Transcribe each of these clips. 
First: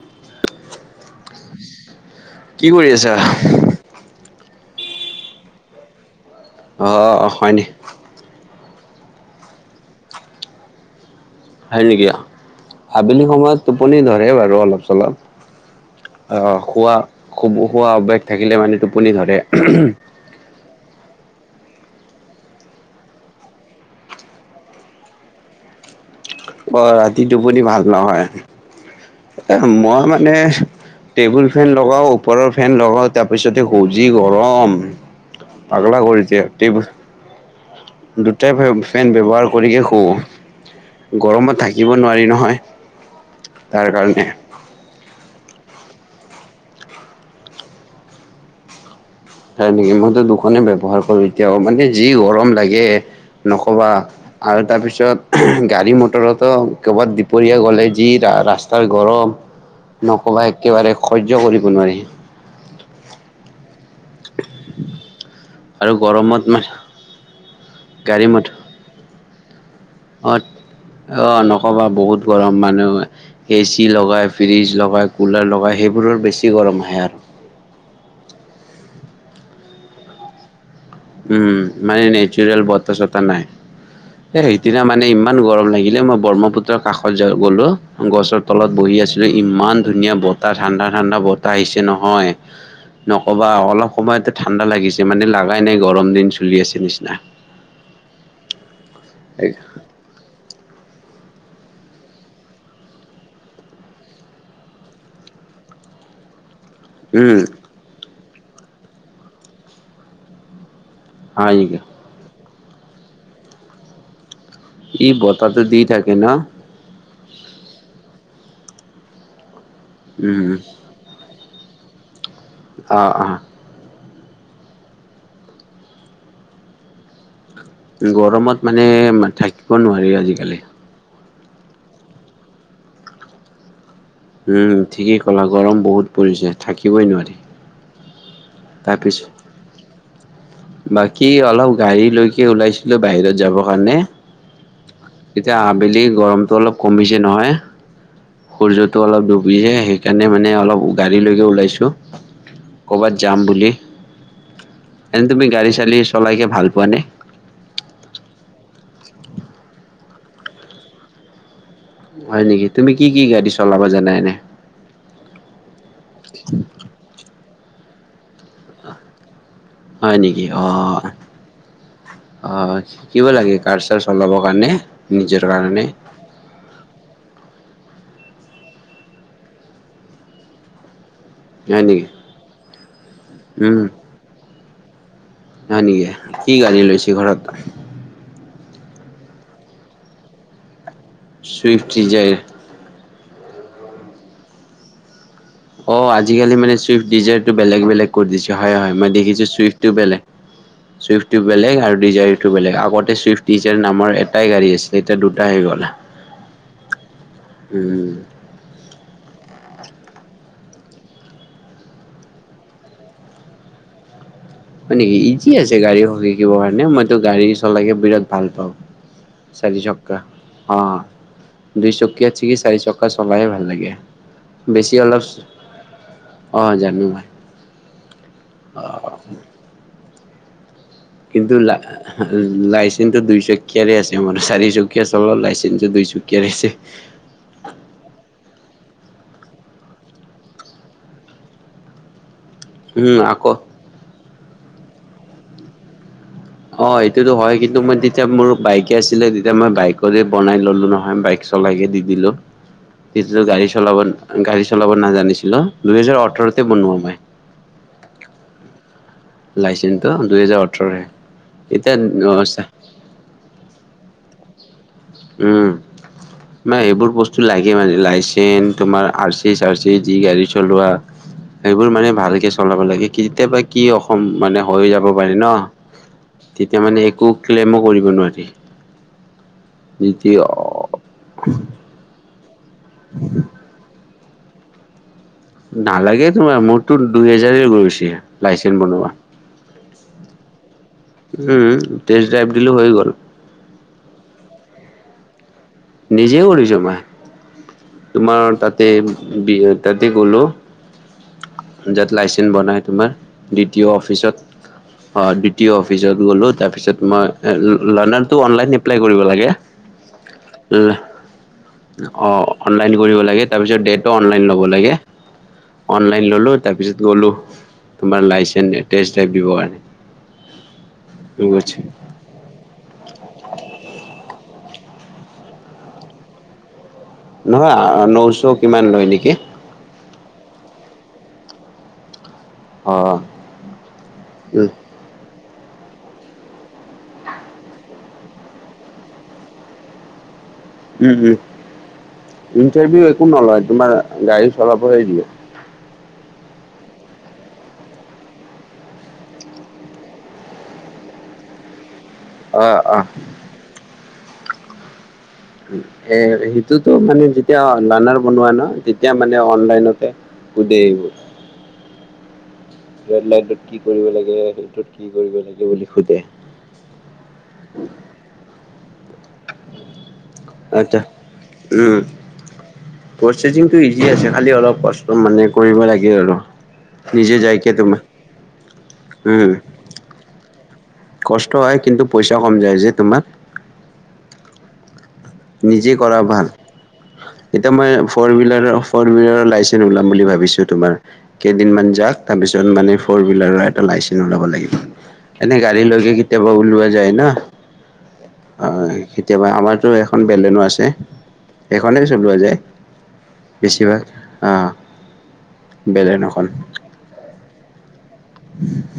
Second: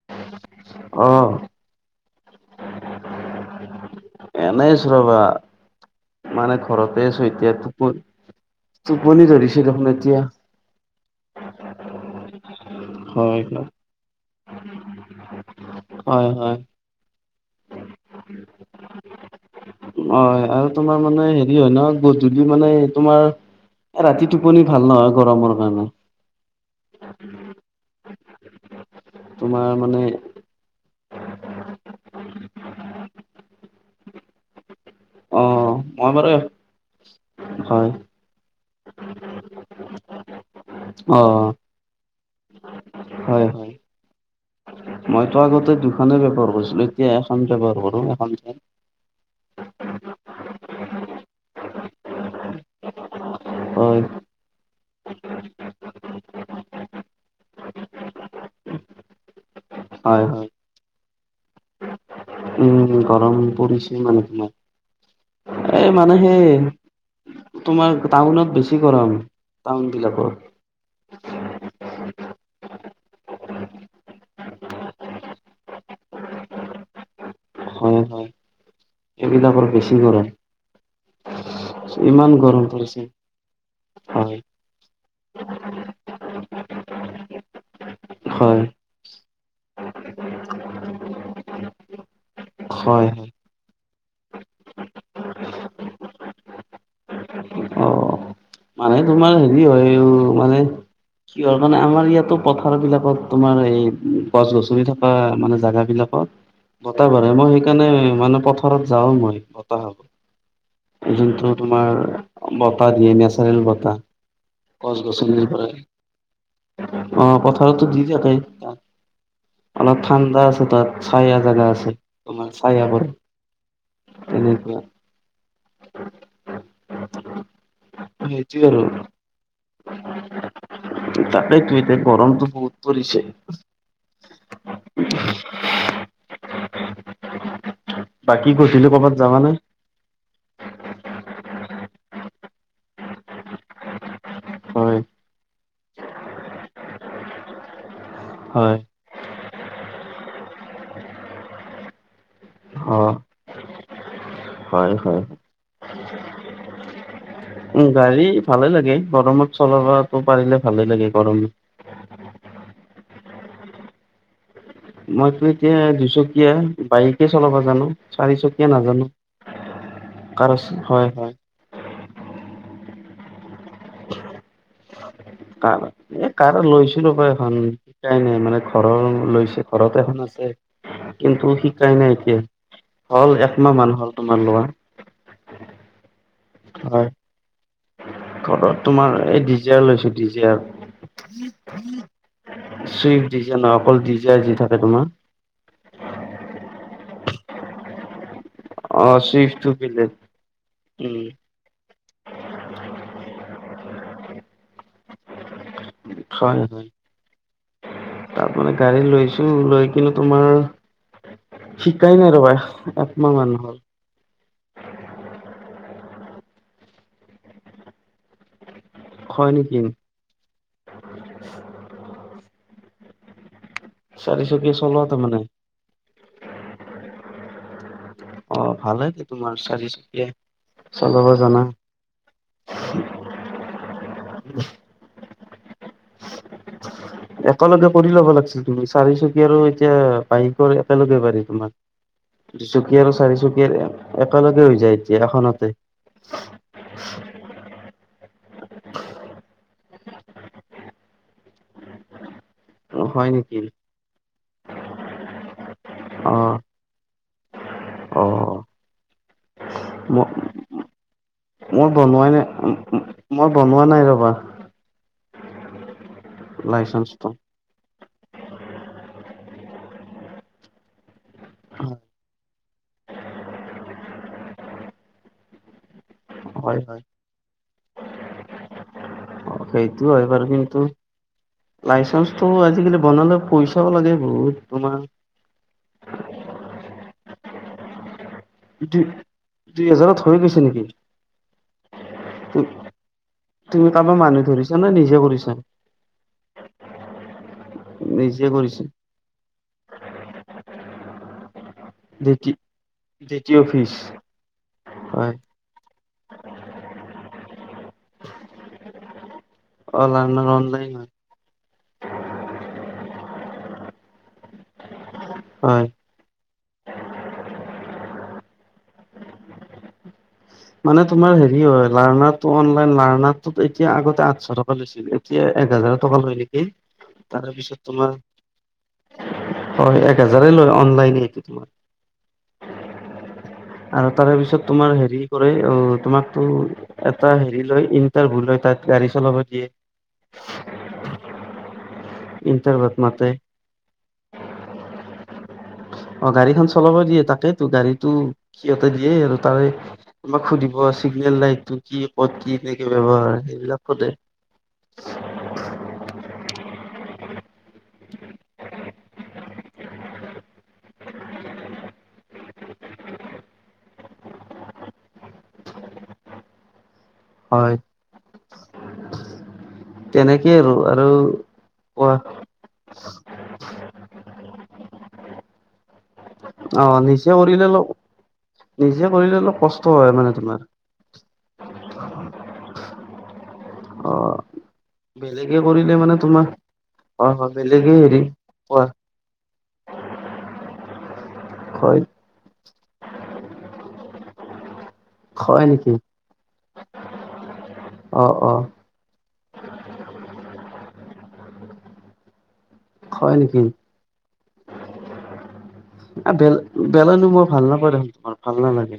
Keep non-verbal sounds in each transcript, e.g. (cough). অ কি কৰি আছা এনেই আছো ৰবা মানে ঘৰতে অ' আছো হয় এতিয়া নি টোপ টোপনি ধৰিছে দেখোন এতিয়া হয় নেকি আবেলি হয়, সময়ত টোপনি ধৰে বাৰু অলপ চলপ হয়, আহ হয়, শুৱা শুৱা অভ্যাস থাকিলে মানে টোপনি ধৰে অ আউত তোমাৰ মানে হেৰি হয় ন গধূলি মানে তোমাৰ এ ৰাতি টোপনি ভাল নহয় গৰমৰ কাৰণে অ ৰাতি টোপনি ভাল নহয় এ মই মানে টেবুল ফেন লগাওঁ ওপৰৰ ফেন লগাওঁ তাৰপিছতহে শুৱ যি গৰম অ', পাগলা মই বাৰু কৰিছে টেবুল হয়, দুটা ফেন ব্যৱহাৰ কৰিয়ে শুৱ অ', গৰমত থাকি থাকিব নোৱাৰি হয়, নহয় হয়। তাৰ কাৰণে মইতো আগতে দুখনে ব্যৱহাৰ কৰিছিলো এতিয়া এখন ব্যৱহাৰ কৰো এখনহে হয় নেকি মইতো দুখনে ব্যৱহাৰ কৰো এতিয়াও মানে যি গৰম লাগে নকবা হয়, আৰু তাৰপিছত গাড়ী মটৰৰতো ক'ৰবাত দুপৰীয়া গ'লে যি ৰাস্তাৰ গৰম হয়, নকবা হয়। একেবাৰে সয্য কৰিব নোৱাৰি উম গৰম পৰিছে মানুহৰ এ আৰু মানে গৰমত সেই মানে তোমাৰ গাড়ী টাউনত মটৰত বেছি গৰম টাউন বিলাকৰ অ নক'বা বহুত গৰম মানুহ এ চি লগাই ফ্ৰীজ লগাই কুলাৰ লগায় সেইবোৰৰ বেছি গৰম আহে আৰু হয় হয় এইবিলাকৰ বেছি গৰম উম মানে ইমান নেচাৰেল গৰম বতাহ পৰিছে চতাহ নাই হয় এই সিদিনা মানে ইমান গৰম লাগিলে মই ব্ৰহ্মপুত্ৰৰ কাষত গলো গছৰ হয় তলত বহি আছো ইমান ধুনীয়া বতাহ ঠাণ্ডা ঠাণ্ডা বতাহ আহিছে নহয় হয় হয় নকবা অলপ সময়তে ঠাণ্ডা লাগিছে মানে লগাই নাই গৰম দিন চলি আছে নিচিনা অ মানে তোমাৰ হেৰি হয় উ মানে কি হয় মানে আমাৰ ইয়াতো পথাৰ বিলাকত তোমাৰ এই গছ গছনি থকা মানে জাগা বিলাকত বতাহ মাৰে উম মই সেইকাৰণে মানে পথাৰত যাওঁ মই বতাহ খাব যোনটো হয় নেকি তোমাৰ বতাহ দিয়ে নেচাৰেল বতাহ গছ ই গছনিৰ বতাহটো পৰাই দি থাকে ন অ পথাৰতো দি থাকে অলপ ঠাণ্ডা উম আছে তাত চাইয়া জাগা আছে তোমাৰ অ চাইয়াবোৰ অ তেনেকুৱা সেইটোৱে গৰমত আৰু মানে থাকিব নোৱাৰি আজিকালি তাতেতো এতিয়া গৰমটো বহুত পৰিছে উম ঠিকেই ক'লা গৰম বহুত পৰিছে থাকিবই নোৱাৰি বাকী কৈছিলো ক'ৰবাত তাৰপিছত যাবা নে বাকী অলপ গাড়ী লৈকে ওলাইছিলো বাহিৰত যাবৰ কাৰণে হয় এতিয়া আবেলি গৰমটো অলপ কমিছে নহয় হয়, সূৰ্য্য টো অলপ ডুবিছে সেইকাৰণে মানে অলপ গাড়ী লৈকে ওলাইছো কৰ'বাত অ', যাম বুলি হয়, হয়। এনে তুমি গাড়ী চাড়ী চলাইকে ভাল পোৱানে উম গাড়ী ভালে লাগে গৰমত চলাবাতো পাৰিলে ভালে লাগে গৰম হয় নেকি তুমি কি কি গাড়ী চলাব জানা এনে মইতো এতিয়া দুচকীয়া বাইকে চলাবা জানো চাৰিচকীয়া নাজানো হয় নেকি কাৰ আছে আহ হয়, হয়, অ শিকিব লাগে কাৰ চাৰ চলাবৰ কাৰণে নিজৰ কাৰ কাৰণে এ কাৰ লৈছিলো ৰবা এখন শিকাই নাই মানে ঘৰৰ লৈছে ঘৰত এখন আছে কিন্তু হয় শিকাই নেকি নাই এতিয়া হ'ল একমাহ উম মান হ'ল তোমাৰ লোৱা হয় নেকি কি গাড়ী হয় লৈছে ঘৰত ঘৰত তোমাৰ এই ডিজিয়াৰ লৈছো ডিজিয়াৰ চুইফ্টি ডিজাইৰ চুইফ্ট ডিজাই নহয় অকল ডিজাই যি থাকে তোমাৰ অ আজিকালি মানে চুইফ্ট ডিজাৰটো বেলেগ বেলেগ কৰি দিছে হয় হয় অ মই দেখিছো চুইফ্টটো চুইফ বেলেগ উম চুউফ টো বেলেগ আৰু ডিজাৰটো বেলেগ আগতে ছুইফট ডিজাৰ নামৰ এটাই গাড়ী আছে এতিয়া দুটা আহি গল উম তাত মানে গাড়ী লৈছো আহিছোঁ লৈ কিনে তোমাৰ শিকাই নাই ৰবা একমাহ হ'ল হয় নেকি ইজি আছে গাড়ী শিকিব কাৰণে মইতো গাড়ী চলাকে বিৰাট ভাল পাওঁ হয় নেকি চাৰি চক্কা, অ', দুই চকীয়া চিকি চাৰি চক্কা চলাই হে ভাল লা গে চাৰিচকীয়া বেছি চলোৱা অলপ তাৰমানে অ জানো মই। অ ভাল হয় যে তোমাৰ চাৰি চকীয়া কিন্তু লা লাইচেঞ্চটো দুইচকীয়াৰে আছে মোৰা চাৰিচকীয়া চলোৱা লাইচেঞ্চটো দুইচকীয়াৰে আছে। একেলগে কৰি ল'ব লাগিছিল তুমি চাৰি চকীয়া আৰু এতিয়া বাইকৰ একেলগে পাৰি তোমাৰ দুচকীয়া উম আৰু আকৌ চাৰিচকীয়া একেলগে হৈ যায় এতিয়া, এখনতে। অ সেইটোতো হয় কিন্তু মই যেতিয়া মোৰ বাইকে আছিলে তেতিয়া মই বাইকৰে বনাই ললো নহয় বাইক চলাইকে দি দিলো। হয় কিছু নেকি গাড়ী চলাব গাড়ী চলাব নাজানিছিলো, দুইহেজাৰ ওঠৰতে বনোৱা মই। অহ। লাইচেন্ঞ্চটো ম দুহেজাৰ ওঠৰৰে মোৰ এতিয়া বনোৱাই নাই মই বনোৱা নাই ৰ'বা। উম (unintelligible) এইবোৰ লাইচেন্ঞ্চটো বস্তু লাগ লাগে মানে লাইচেঞ্চ, তোমাৰ আৰ চি, চাৰ চি, যি গাড়ী চলোৱা সেইবোৰ মানে ভালকে চলাব লাগে, কেতিয়াবা কি অসম মানে হৈ যাব পাৰি ন তেতিয়া মানে একো ক্লেমো কৰিব নোৱাৰি অ সেইটো হয় যদি বাৰু কিন্তু লাইচেন্ঞ্চটো আজিকালি বনালে পই চাও লাগে বহুত তোমাৰ। নালাগে তোমাৰ, মোৰতো দুহেজাৰহে গৈছে লাইচেন্ঞ্চ দুই বনোৱা। দুই হেজাৰত হৈ গৈছে নেকি উম, তেষ্ট ড্ৰাইভ দিলো হৈ গ'ল। তুমি কাৰোবাৰ মানুহ ধৰিছা নে নিজে কৰিছা। নিজে কৰিছোঁ মই নিজে তোমাৰ কৰিছা তাতে বি তাতে গলো যাত লাইচেন্স বনাই তোমাৰ দ্বিতীয় দ্বিতিঅ ফিজ অফিচত অ হয় দ্বি টিঅ অফিচত গ'লোঁ, তাৰপিছত মই এ লা লানাৰটো অনলাইন এপ্লাই কৰিব লাগে। অ লাৰ্ণাৰ অনলাইন লা হয় অ', অনলাইন কৰিব লাগে, তাৰপিছত ডেটো অনলাইন লব লাগে, হয় অন (unintelligible) ৰ কাৰণে মানে তোমাৰ হেৰি হয়, লাৰনাৰ। ত অনলাইন লাৰ্নাৰ এতিয়া আগতে আঠশ টকা লৈছিল, এতিয়া এক হাজাৰ টকা লয় নেকি। তাৰে নহয় পিছত তোমাৰ নশ কিমান লয় নেকি হয়, এক হোজাৰে লয় অনলাইন হেৰিটো তোমাৰ। অ আৰু তাৰে পিছত উম তোমাৰ হেৰি তোৰে অ তোমাকো এটা হেৰি লয় ইণ্টাৰভিউ লৈ তাত গাড়ী চলাব দিয়ে। উম উম ইণ্টাৰভিউত ইণ্টাৰভিউ একো মাতে নলয় তোমাৰ গাড়ী চলাব হে দিয়ে অ গাড়ীখন চলাব দিয়ে তাকেইটো গাড়ীটো সিহঁতে দিয়ে আৰু তাৰে তোমাক সুধিব, চিগনেল লাইটটো কি ক'ত কি? অ কেনেকে অ ব্যৱহাৰ, সেইবিলাক সোধে। এ সেইটোতো মানে যেতিয়া লানাৰ বনোৱা ন তেতিয়া মানে অনলাইনতে (unintelligible) ৰেড লাইনটোত কি কৰিব লাগে সেইটোত কি কৰিব লাগে বুলি সোধে হয়। তেনেকে আৰু আচ্ছা আৰু উম। কোৱা প্ৰচেচিংটো ইজি আছে, খালি অলপ কষ্ট মানে কৰিব লাগে আৰু। অ নিজে কৰিলে যাইকে অলপ তোমাৰ নিজে কৰিলে উম অলপ কষ্ট হয় মানে তোমাৰ কষ্ট হয়, কিন্তু পইচা কম যায় যে তোমাৰ। অ বেলেগে নিজে কৰিলে মানে কৰা তোমাৰ ভাল হয় হয়, বেলেগে হেৰি, কোৱা? মইও লাইচেন্ ওলাম বুলি ভাবিছো তোমাৰ কেইদিনমান হয় যাক তাৰপিছত মানে ফৰহুইলাৰৰ এটা লাইচেঞ ওলাব লাগিব। এনেই হয় গাড়ী নেকি লৈকে কেতিয়াবা ওলোৱা যায় ন অ কেতিয়াবা আমাৰতো এখন বেলেনো আছে সিমানেই চলোৱা যায়, হয় নেকি বেছিভাগ অহ বেলেন'খন। বেল বেলানো মই ভাল নাপাওঁ দেনো তোমাৰ ভাল নালাগে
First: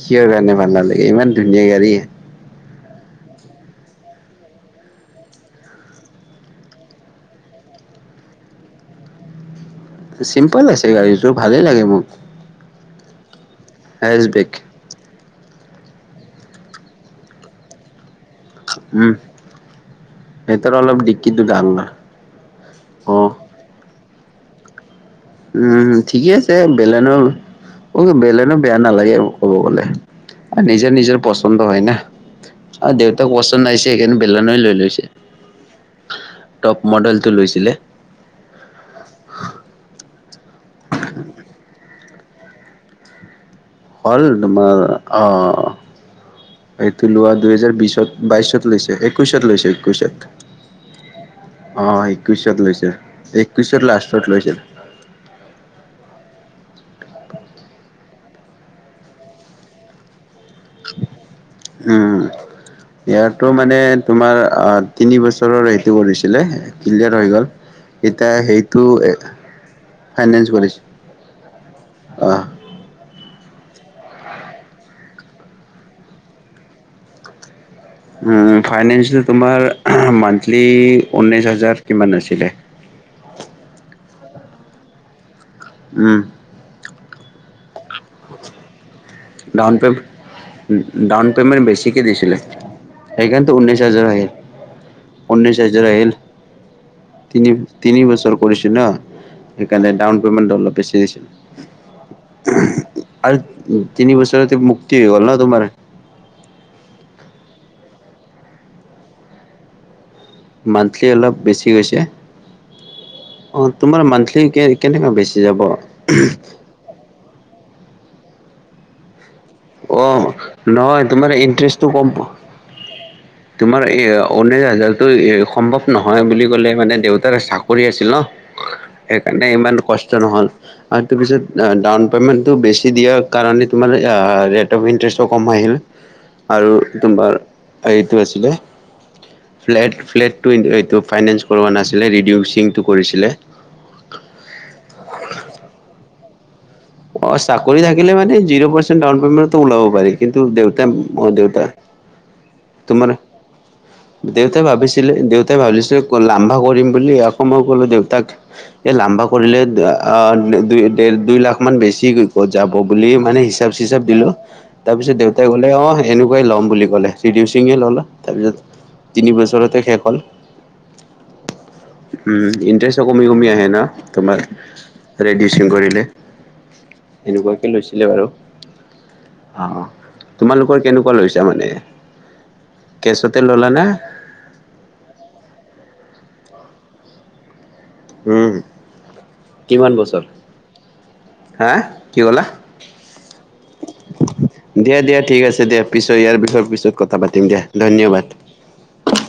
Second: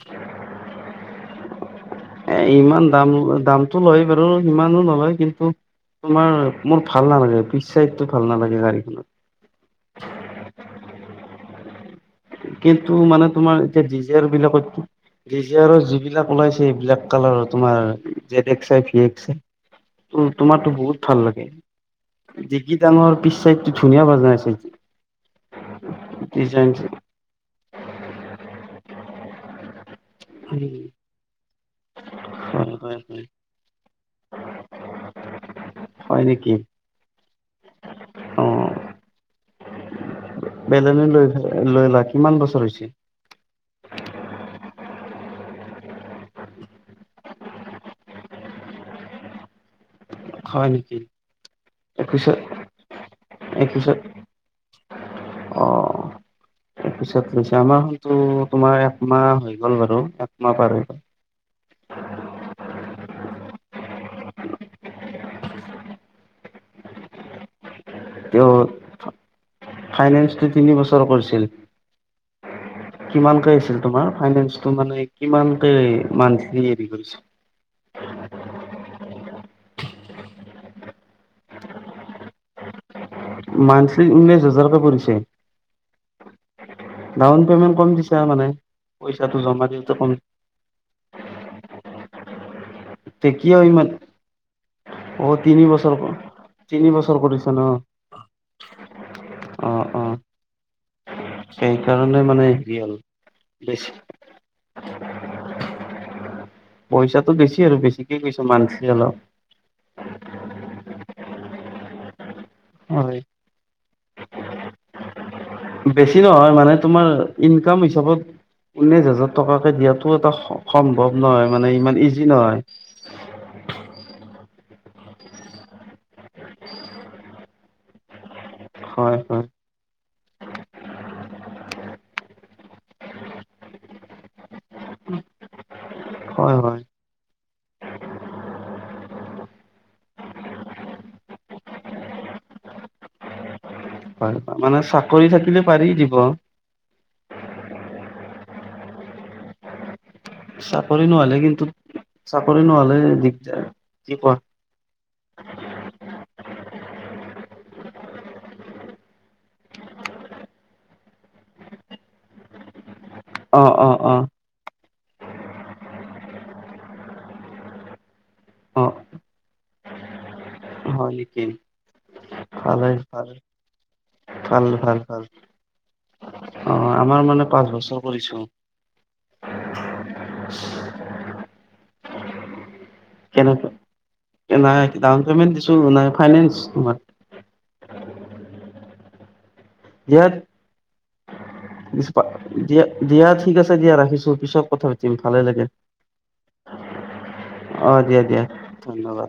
কিহৰ কাৰণে ভাল নালাগে? ইমান ধুনীয়া গাড়ী। এই ইমান দাম দামটো লয় বাৰু, ইমানো নলয় কিন্তু। তোমাৰ মোৰ ভাল নালাগে, পিচ চাইডটো ভাল নালাগে গাড়ীখনৰ। চিম্পল আছে গাড়ীটো, ভালেই লাগে মোক। কিন্তু মানে তোমাৰ এতিয়া জি জাৰ হেচবেক বিলাকত জি জে আৰৰ যিবিলাক ওলাইছে, এইবিলাক কালাৰৰ তোমাৰ। Z X R V um, X, সিহঁতৰ তোমাৰতো অলপ বহুত ভাল ডিক্কিটো লাগে। ডাঙৰ ডিগ্ৰি ডাঙৰ অ', পিছ চাইটো ধুনীয়া বনাইছে। উম ঠিকে আছে বেলেনো বেলেনো বেয়া নালাগে আৰু ক'ব গলে হয় নিজৰ নিজৰ পচন্দ হয় না। অ হয় হয় দেউতাক ৱাস্তন্দ নাইছে সেইকাৰণে বেলন লৈ লৈছে হয় নেকি টপ মডেলটো লৈছিলে অ বেলেনে লৈ লৈ লোৱা কিমান বছৰ হৈছে হ'ল তোমাৰ অহ। এইটো লোৱা দুহেজাৰ বিশত বাইশত লৈছে একৈশত লৈছে (unintelligible) অ', হয় নেকি একৈছত লৈছে, একৈছৰ একৈছত লাষ্টত লৈছে। অ। তাৰপিছত লৈছে। আমাৰখনতো তোমাৰ একমাহ হৈ গ'ল বাৰু, একমাহ পাৰ হৈ গ'ল। উম। ইয়াৰটো মানে তোমাৰ, অ' তিনি বছৰৰ এইটো কৰিছিলে। ক্লিয়াৰ হৈ গ'ল, এতিয়া সেইটো এ ফাইনেন্স কি তিনি বছৰ কৰিছিল। অ কিমানকে আহিছিল তোমাৰ ফাইনেঞটো মানে কিমান কে মানথলি হেৰি কৰিছি। ফাইনেন্সটো তোমাৰ মান্থলি ঊনৈছ হাজাৰ কিমান আছিলে। মান্থলি ঊনৈশ হাজাৰকে পৰিছে। উম। ডাউন পেমেণ্ট কম দিছা মানে। পইচাটো জমা ডাউন দিওঁতে পে' কম ডাউন পে'মেণ্ট বেছিকে দিছিলে। সেইকাৰণেটো কিয় ঊনৈছ ইমান হাজাৰ আহে। অ', উনৈছ তিনি হাজাৰ বছৰ আহিল, তিনি বছৰ কৰিছা তিনি ন তিনি বছৰ কৰিছোঁ ন। অ', সেইকাৰণে অ', ডাউন পেমেণ্টটো অলপ বেছি আহিছে। সেইকাৰণে মানে হেৰি হ'ল আৰু বেছি তিনি পিছত মুক্তি হ'ল ন তোমাৰ। পইচাটো বেছি আৰু বেছিকে কৈছো মানছে অলপ। মান্থলি অলপ বেছি হৈছে। হয়। অ', তোমাৰ মান্থলি কে কেনেকুৱা বেছি যাব। বেছি নহয় মানে তোমাৰ ইনকাম হিচাপত ঊনৈছ হাজাৰ। টকাকে দিয়াটো এটা স সম্ভৱ তোমাৰ নহয়, মানে ইণ্টাৰেষ্টটো ইমান কম ইজি নহয়। তোমাৰ এ ঊনৈছ হাজাৰতো সম্ভৱ নহয় বুলি ক'লে মানে দেউতাৰ চাকৰি আছিল ন। হয় হয় সেইকাৰণে ইমান কছ ট নহ'ল আৰু তাৰপিছত ডাউন পেমেণ্টটো বেছি দিয়াৰ কাৰণে তোমাৰ ইয়াৰ ৰেট অফ ইণ্টাৰেষ্টটো কম আহিল হয় আৰু তোমাৰ এইটো আছিলে। ফ্লেট ফ্লেটটো এইটো ফাইনেন্স কৰোৱা নাছিলে, ৰিডিউচিংটো কৰিছিলে। হয় মানে চাকৰি থাকিলে পাৰি দিব। অ', চাকৰি থাকিলে মানে জিৰ' পাৰ্চেণ ডাউন পেমেণ্টতো ওলাব পাৰি। কিন্তু দেউতা, চাকৰি অ, নহ'লে কিন্তু দেউতা, চাকৰি নহ'লে তোমাৰ দিগদাৰ কি কোৱা দে উতাই ভাবিছিলে, দেউতাই ভাবিছিলে লামভা কৰিম বুলি, আকৌ মই ক'লো দেউতাক। এ লাম্বা কৰিলে অ (inaudible) দু দুই লাখ। অকমান বেছি ক'ত যাব বুলি মানে অ হিচাপ অ চিচাপ অ দিলো। তাৰপিছত দেউতাই কলে অ এনেকুৱাই ল'ম বুলি কলে চিডিউ সিঙে ললে তাৰপিছত। অ তিনি বছৰতে শেষ হ'ল। হয় নেকি। উম ভালে ইণ্টাৰেষ্টো কমি ভাল কমি আহে ন তোমাৰ ভাল ভাল ভাল ৰেডিউচিং কৰিলে। অ আমাৰ মানে এনেকুৱাকে পাঁচ লৈছিলে বছৰ বাৰু কৰিছো। অ তোমালোকৰ কেনেকুৱা লৈছা মানে কেছতে কেনেকে ল'লানে। নাই ডাউন পে'মেণ্ট দিছো নাই ফাইনেন্স তোমাৰ। উম কিমান দিয়া বছৰ। হা কি ক'লা (inaudible) দিয়া দিয়া ঠিক আছে দিয়া ৰাখিছো পিছত কথা পাতিম ভালে। ঠিকে লাগিল আছে দিয়া পিছত ইয়াৰ পিছত কথা পাতিম দিয়া অ' দিয়া ধন্যবাদ। দিয়া ধন্যবাদ।